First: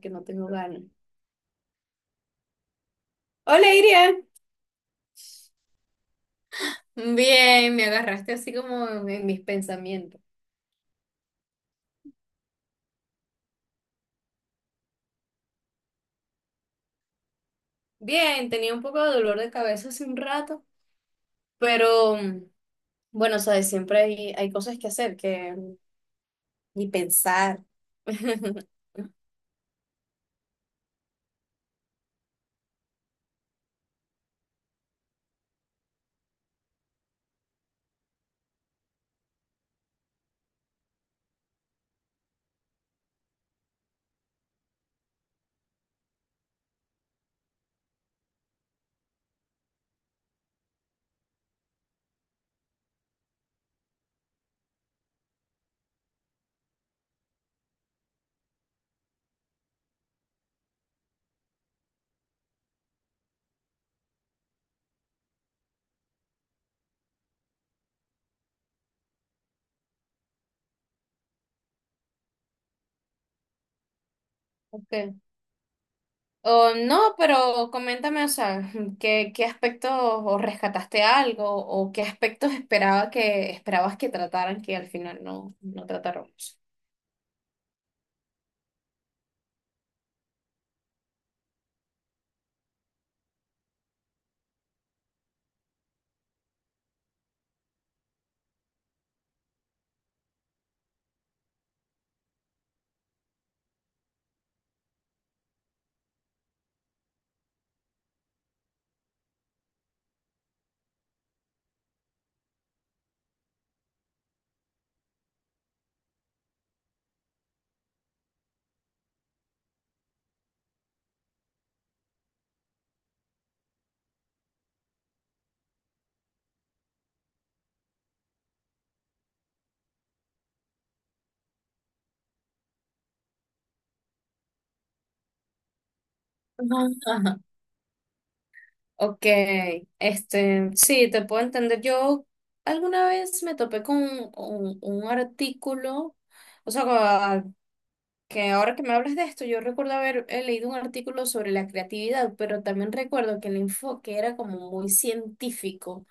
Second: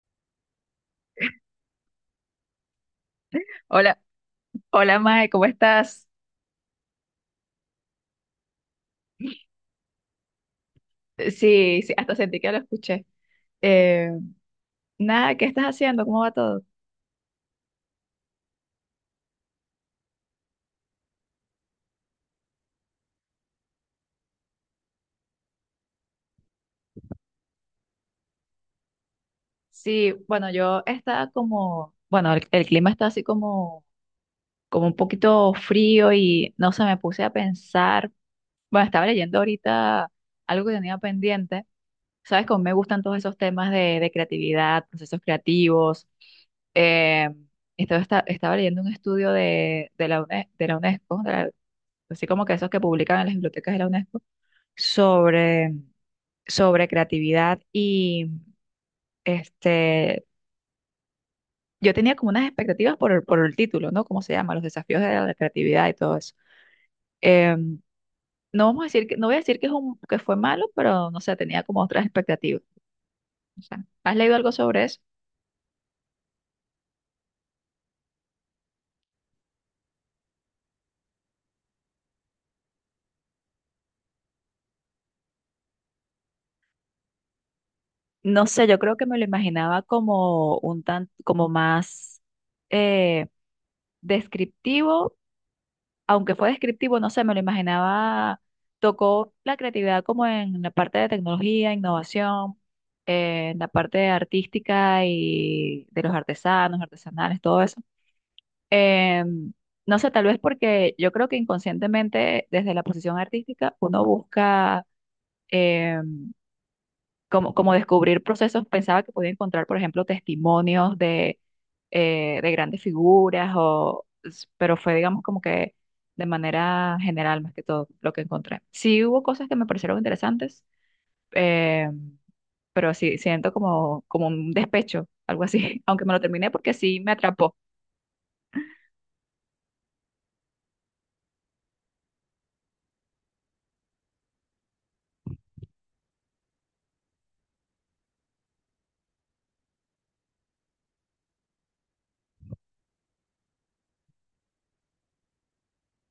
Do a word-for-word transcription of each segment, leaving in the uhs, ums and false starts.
Que no tengo ganas. Hola, Hola, Iria. hola Mae, ¿cómo estás? Bien, me agarraste así como en mis pensamientos. Eh, Sí, sí, hasta sentí que lo escuché. Eh, Nada, ¿qué estás haciendo? ¿Cómo va todo? Bien, tenía un poco de dolor de cabeza hace un rato, pero mm, bueno, sabes, siempre hay, hay cosas que hacer que mm, ni pensar. Sí, bueno, yo estaba como, bueno, el, el clima está así como, como un poquito frío y no sé, me puse a pensar, bueno, estaba leyendo ahorita algo que tenía pendiente. Sabes cómo me gustan todos esos temas de, de creatividad, procesos creativos. Eh, estaba, esta- Estaba leyendo un estudio de, de la UNE- de la UNESCO, de la- así como que esos que publican en las bibliotecas de la UNESCO sobre, sobre creatividad y este, yo tenía como unas expectativas por el, por el título, ¿no? ¿Cómo se llama? Los desafíos de la creatividad y todo eso. Em, no vamos a decir que, no voy a decir que es un, que fue malo, pero no sé, tenía como otras expectativas. O sea, ¿has leído algo sobre eso? Ok. Oh, no, pero coméntame, o sea, ¿qué, qué aspectos o rescataste algo o qué aspectos esperaba que, esperabas que trataran que al final no, no trataron? No sé, yo creo que me lo imaginaba como un tan, como más eh, descriptivo, aunque fue descriptivo, no sé, me lo imaginaba, tocó la creatividad como en la parte de tecnología, innovación, eh, en la parte artística y de los artesanos, artesanales, todo eso. Eh, no sé, tal vez porque yo creo que inconscientemente desde la posición artística uno busca... em, como, como descubrir procesos, pensaba que podía encontrar, por ejemplo, testimonios de, eh, de grandes figuras, o, s- pero fue, digamos, como que de manera general más que todo lo que encontré. Sí hubo cosas que me parecieron interesantes, eh, pero sí siento como, como un despecho, algo así, aunque me lo terminé porque sí me Ajá. atrapó. Ok, este, sí, te puedo entender. Yo alguna vez me topé con un, un- un artículo, o sea, a- que ahora que me hablas de esto, yo recuerdo haber eh, leído un artículo sobre la creatividad, pero también recuerdo que el enfoque era como muy científico.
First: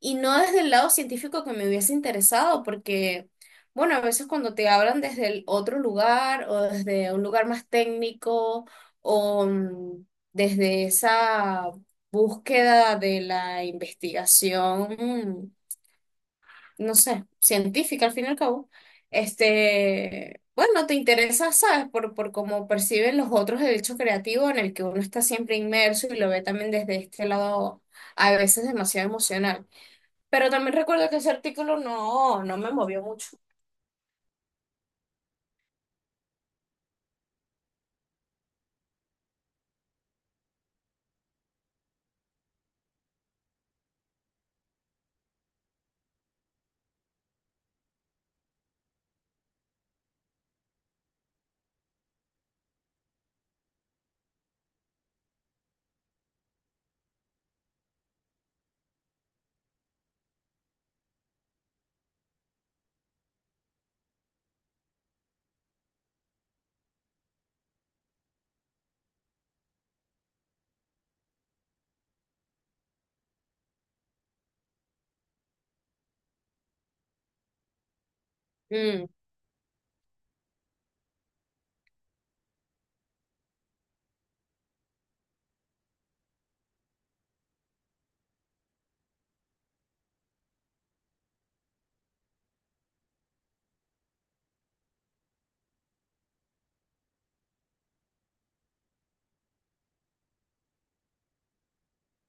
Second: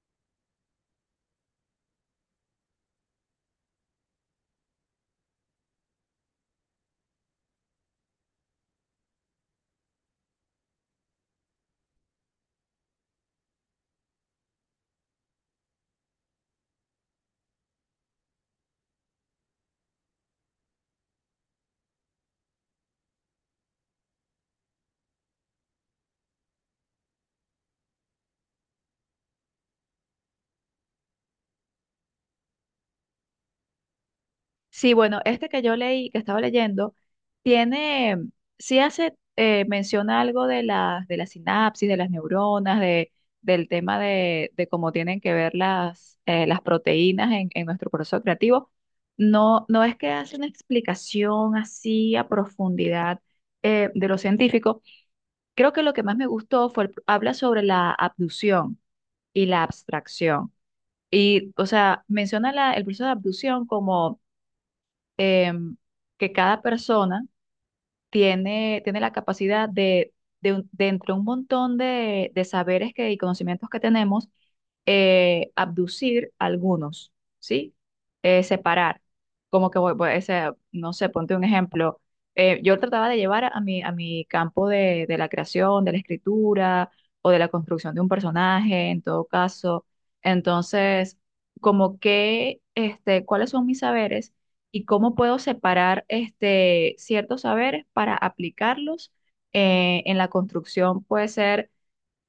Y no desde el lado científico que me hubiese interesado, porque, bueno, a veces cuando te hablan desde el otro lugar o desde un lugar más técnico o mm, desde esa búsqueda de la investigación, no sé, científica al fin y al cabo, este, bueno, te interesa, ¿sabes? Por, por cómo perciben los otros el hecho creativo en el que uno está siempre inmerso y lo ve también desde este lado a veces demasiado emocional. Pero también recuerdo que ese artículo no, no me movió mucho. Sí, bueno, este que yo leí, que estaba leyendo, tiene, sí hace, eh, menciona algo de las, de la sinapsis, de las neuronas, de, del tema de, de cómo tienen que ver las, eh, las proteínas en, en nuestro proceso creativo. No, no es que hace una explicación así a profundidad eh, de lo científico. Creo que lo que más me gustó fue, el- habla sobre la abducción y la abstracción. Y, o sea, menciona la- el proceso de abducción como em, que cada persona tiene, tiene la capacidad de, de, un- de entre un montón de, de saberes que, y conocimientos que tenemos, eh, abducir algunos, ¿sí? Eh, separar. Mm, Como que, voy- voy- o sea, no sé, ponte un ejemplo. Eh, yo trataba de llevar a mi, a mi campo de, de la creación, de la escritura o de la construcción de un personaje, en todo caso. Entonces, como que, este, ¿cuáles son mis saberes? Y cómo puedo separar este, ciertos saberes para aplicarlos eh, en la construcción, puede ser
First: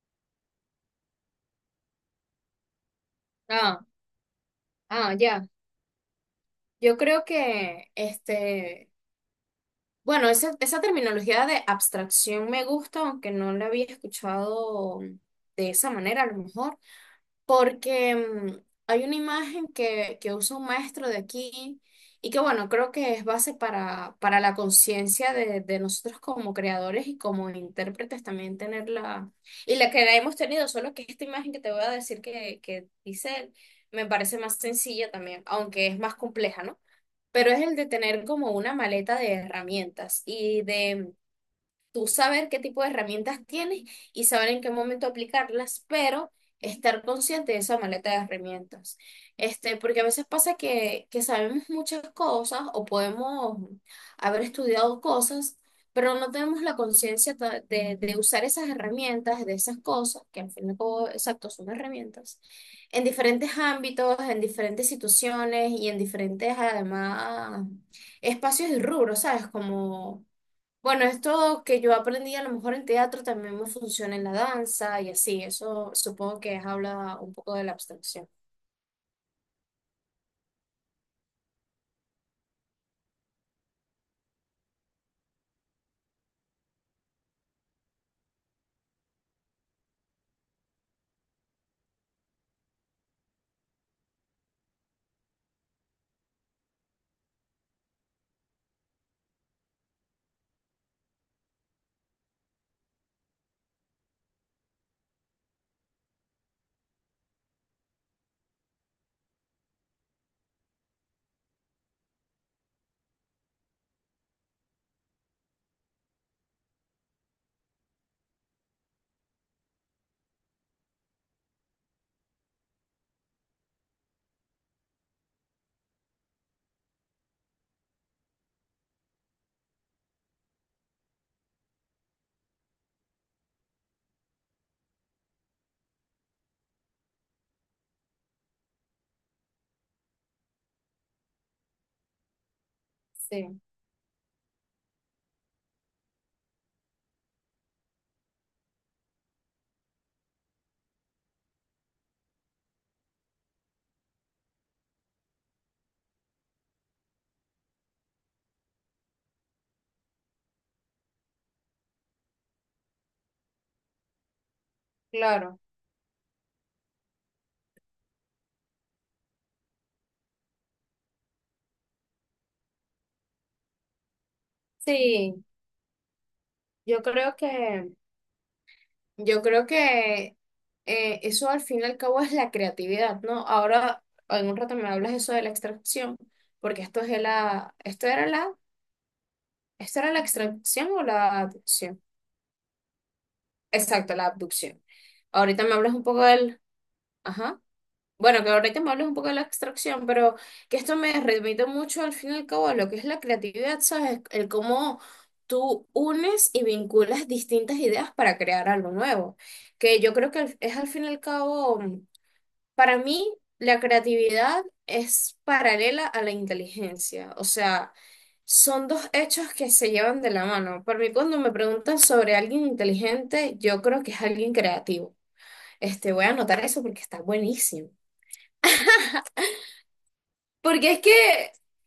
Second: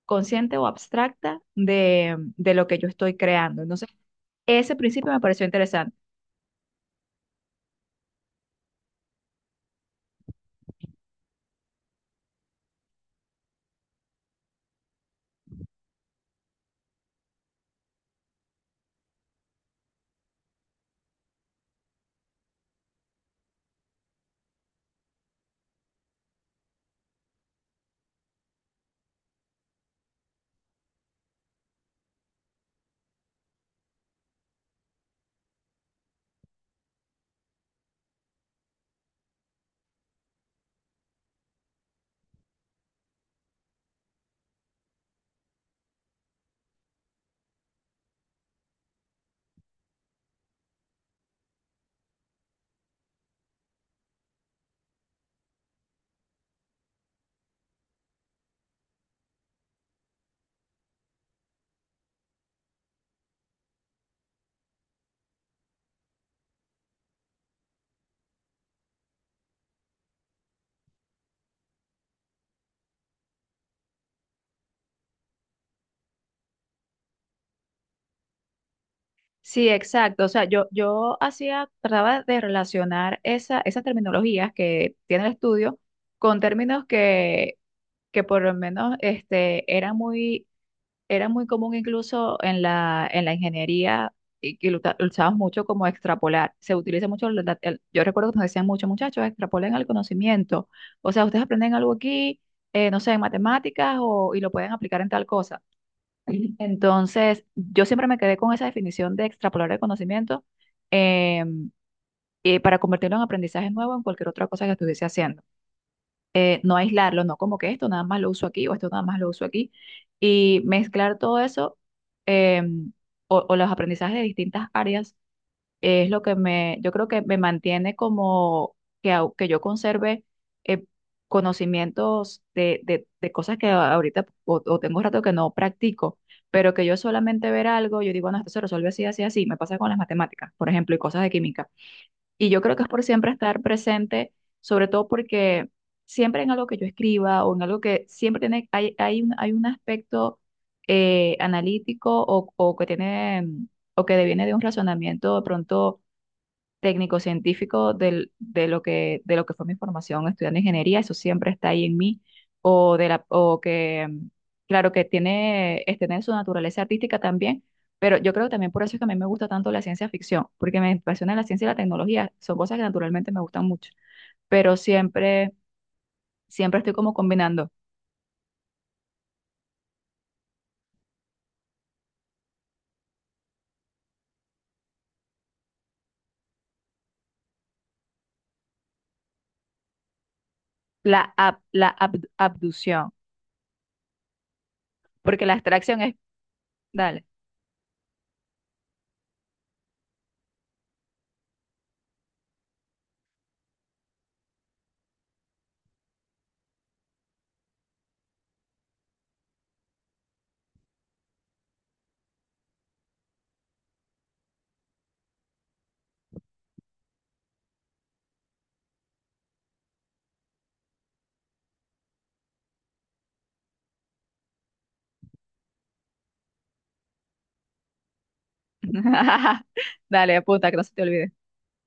consciente o abstracta de, de lo que yo estoy creando. ah, Entonces, ese principio ah, me pareció ya. interesante. Yo creo que, este, bueno, esa, esa terminología de abstracción me gusta, aunque no la había escuchado de esa manera, a lo mejor. Porque mm, hay una imagen que, que usa un maestro de aquí y que bueno, creo que es base para, para la conciencia de, de nosotros como creadores y como intérpretes también tenerla, y la que la hemos tenido, solo que esta imagen que te voy a decir que, que dice él, me parece más sencilla también, aunque es más compleja, ¿no? Pero es el de tener como una maleta de herramientas y de tú saber qué tipo de herramientas tienes y saber en qué momento aplicarlas, pero estar consciente de esa maleta de herramientas. Este, porque a veces pasa que, que sabemos muchas cosas o podemos haber estudiado cosas, pero no tenemos la conciencia ta- de, de usar esas herramientas, de esas cosas, que al fin y al cabo, exacto, son herramientas, en diferentes ámbitos, en diferentes situaciones y en diferentes, además, espacios y rubros, ¿sabes? Como bueno, esto que yo aprendí a lo mejor en teatro también me funciona en la danza y así, eso supongo que es habla un poco de la abstracción. Sí, exacto. O sea, yo, yo hacía, trataba de relacionar esa, esas terminologías que tiene el estudio con términos que, que por lo menos este, eran muy... era muy común incluso en la, en la ingeniería y que lo, usa- lo usamos mucho como extrapolar. Se utiliza mucho, la- la- el- yo recuerdo que nos decían muchos muchachos, extrapolen el conocimiento. O sea, ustedes aprenden algo aquí, eh, no sé, en matemáticas o, y lo pueden aplicar en tal cosa. Entonces, yo siempre me quedé con esa definición de extrapolar el conocimiento, eh, eh, para convertirlo en aprendizaje nuevo en cualquier otra cosa que estuviese haciendo, eh, no aislarlo, no como que esto nada más lo uso aquí o esto nada más lo uso aquí, y mezclar todo eso, eh, o, o los aprendizajes de distintas áreas es lo que me, yo creo que me mantiene como que, au- que yo conserve eh, conocimientos de, de, de cosas que a- ahorita o, o tengo rato que no practico. Pero que yo solamente ver algo, yo digo, no, esto se resuelve así, así, así. Me pasa con las matemáticas, por ejemplo, y cosas de química y yo creo que es por siempre Sí, estar presente, sobre todo porque siempre en algo que yo escriba o en algo que siempre tiene, hay, hay un, hay un aspecto eh, analítico o, o que tiene, mm, o que deviene de un razonamiento de pronto técnico-científico del- de lo que, de lo que fue mi formación estudiando ingeniería, eso siempre está ahí en mí, o, de la, o que, mm, claro, que claro. tiene, este, tiene su naturaleza artística también, pero yo creo que también por eso es que a mí me gusta tanto la ciencia ficción, porque me apasiona la ciencia y la tecnología, son cosas que naturalmente me gustan mucho, pero Sí, siempre, siempre estoy yo como creo combinando que, yo creo que eh, eso al fin y al cabo es la creatividad, ¿no? Ahora, en un rato me hablas eso de la extracción, porque esto es de la, esto era la, esto era la extracción o la, la ab- la abducción. ab- abducción, Exacto, la abducción. porque la Ahorita me hablas extracción un es, poco del, dale, ajá. Bueno, que ahorita me hablas un poco de la abstracción, pero que esto me remite mucho al fin y al cabo a lo que es la creatividad, ¿sabes? El cómo tú unes y vinculas distintas ideas para crear algo nuevo. Que yo creo que es al fin y al cabo, para mí, la creatividad es paralela a la inteligencia. O sea, son dos hechos que se llevan de la mano. Para mí, cuando me preguntan sobre alguien inteligente, yo creo que es alguien creativo. Este, voy a anotar eso porque está buenísimo. dale, apunta, que no Porque se es te que, olvide,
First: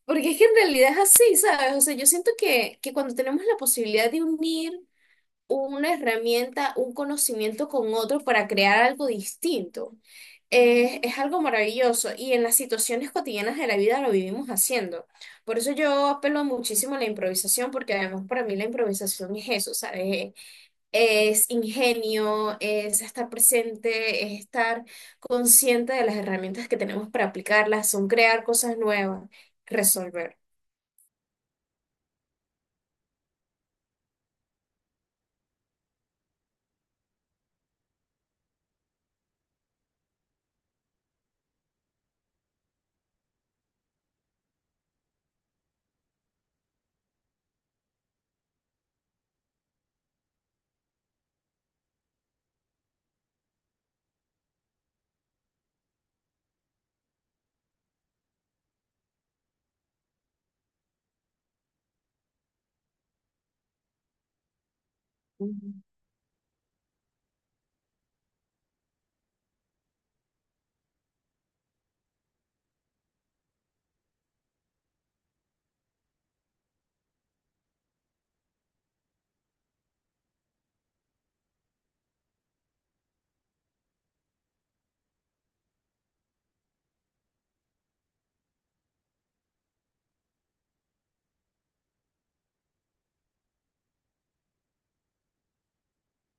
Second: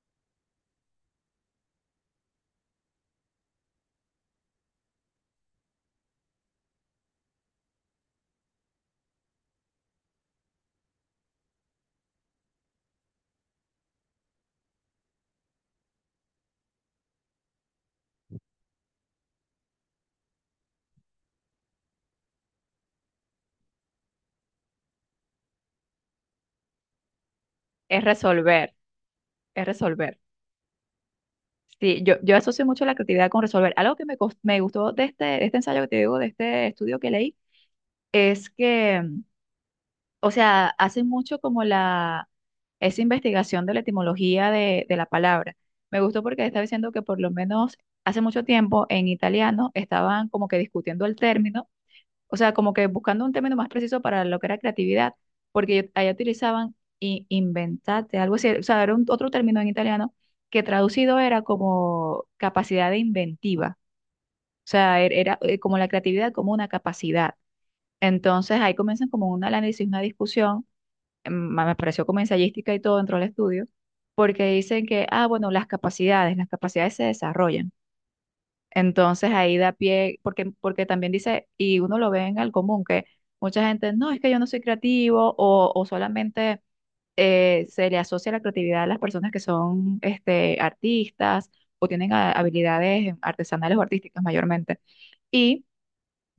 porque es que en realidad es así, ¿sabes? O sea, yo siento que, que cuando tenemos la posibilidad de unir una herramienta, un conocimiento con otro para crear algo distinto, eh, es algo maravilloso y en las situaciones cotidianas de la vida lo vivimos haciendo. Por eso yo apelo muchísimo a la improvisación, porque además para mí la improvisación es eso, ¿sabes? Es ingenio, es estar presente, es estar consciente de las herramientas que tenemos para aplicarlas, es son crear resolver, cosas nuevas, es resolver. resolver. Sí, yo, yo asocio mucho la creatividad con resolver. Algo que me, cos- me gustó de este, de este ensayo que te digo, de este estudio que leí, es que, mm, o sea, hace mucho como la, esa investigación de la etimología de, de la palabra. Me gustó porque estaba diciendo que por lo menos hace mucho tiempo en italiano estaban como que discutiendo el término, o sea, como que buscando un término más preciso para lo que era creatividad, porque allá utilizaban i- inventate, algo así, o sea, era un- otro término en italiano que traducido era como capacidad de inventiva, o sea, er- era, eh, Ujú. como la creatividad como una capacidad. Entonces ahí comienzan como un análisis, una discusión, em, me pareció como ensayística y todo dentro del estudio, porque dicen que, ah, bueno, las capacidades, las capacidades se desarrollan. Entonces ahí da pie, porque, porque también dice, y uno lo ve en el común, que mucha gente, no, es que yo no soy creativo o, o solamente eh, se le asocia la creatividad a las personas que son este, artistas o tienen ha- habilidades artesanales o artísticas mayormente. Y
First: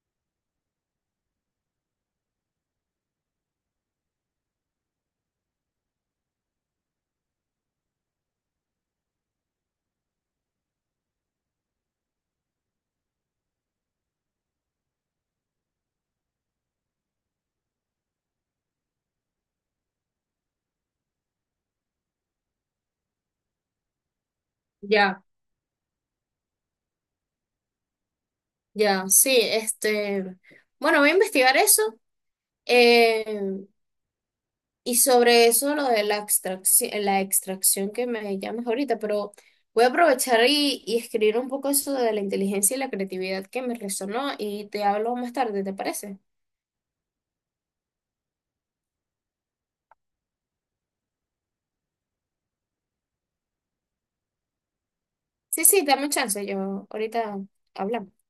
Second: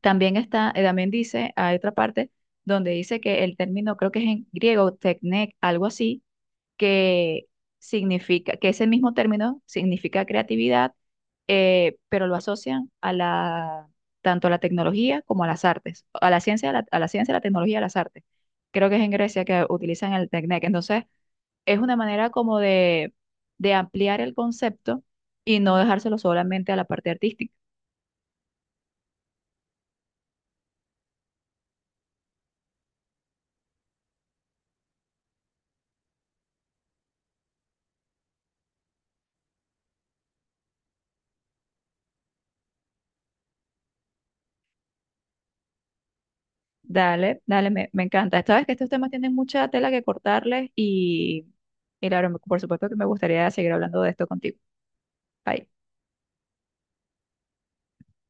también está, eh, también dice, hay otra parte donde dice que el término, creo que es en griego, techne, algo así, que significa, que ese mismo término significa creatividad, eh, pero lo asocian a la, tanto a la tecnología como a las artes, a la ciencia, a la, a la ciencia, a la tecnología, a las artes. Creo que es en Grecia que utilizan el Teknek. Entonces, es una manera como de, de ampliar el concepto Ya, y no dejárselo solamente a la parte artística. ya, sí, este, bueno, voy a investigar eso eh, y sobre eso lo de la extracción, la extracción que me llamas ahorita, pero voy a aprovechar y, y escribir un poco eso de la inteligencia y la creatividad que me resonó y te hablo más tarde, ¿te parece? Dale, dale, me, me encanta. Sabes que estos temas tienen mucha tela que cortarles y, y claro, por supuesto que me gustaría seguir hablando de esto contigo. Sí, Bye. sí, dame chance, yo ahorita hablamos.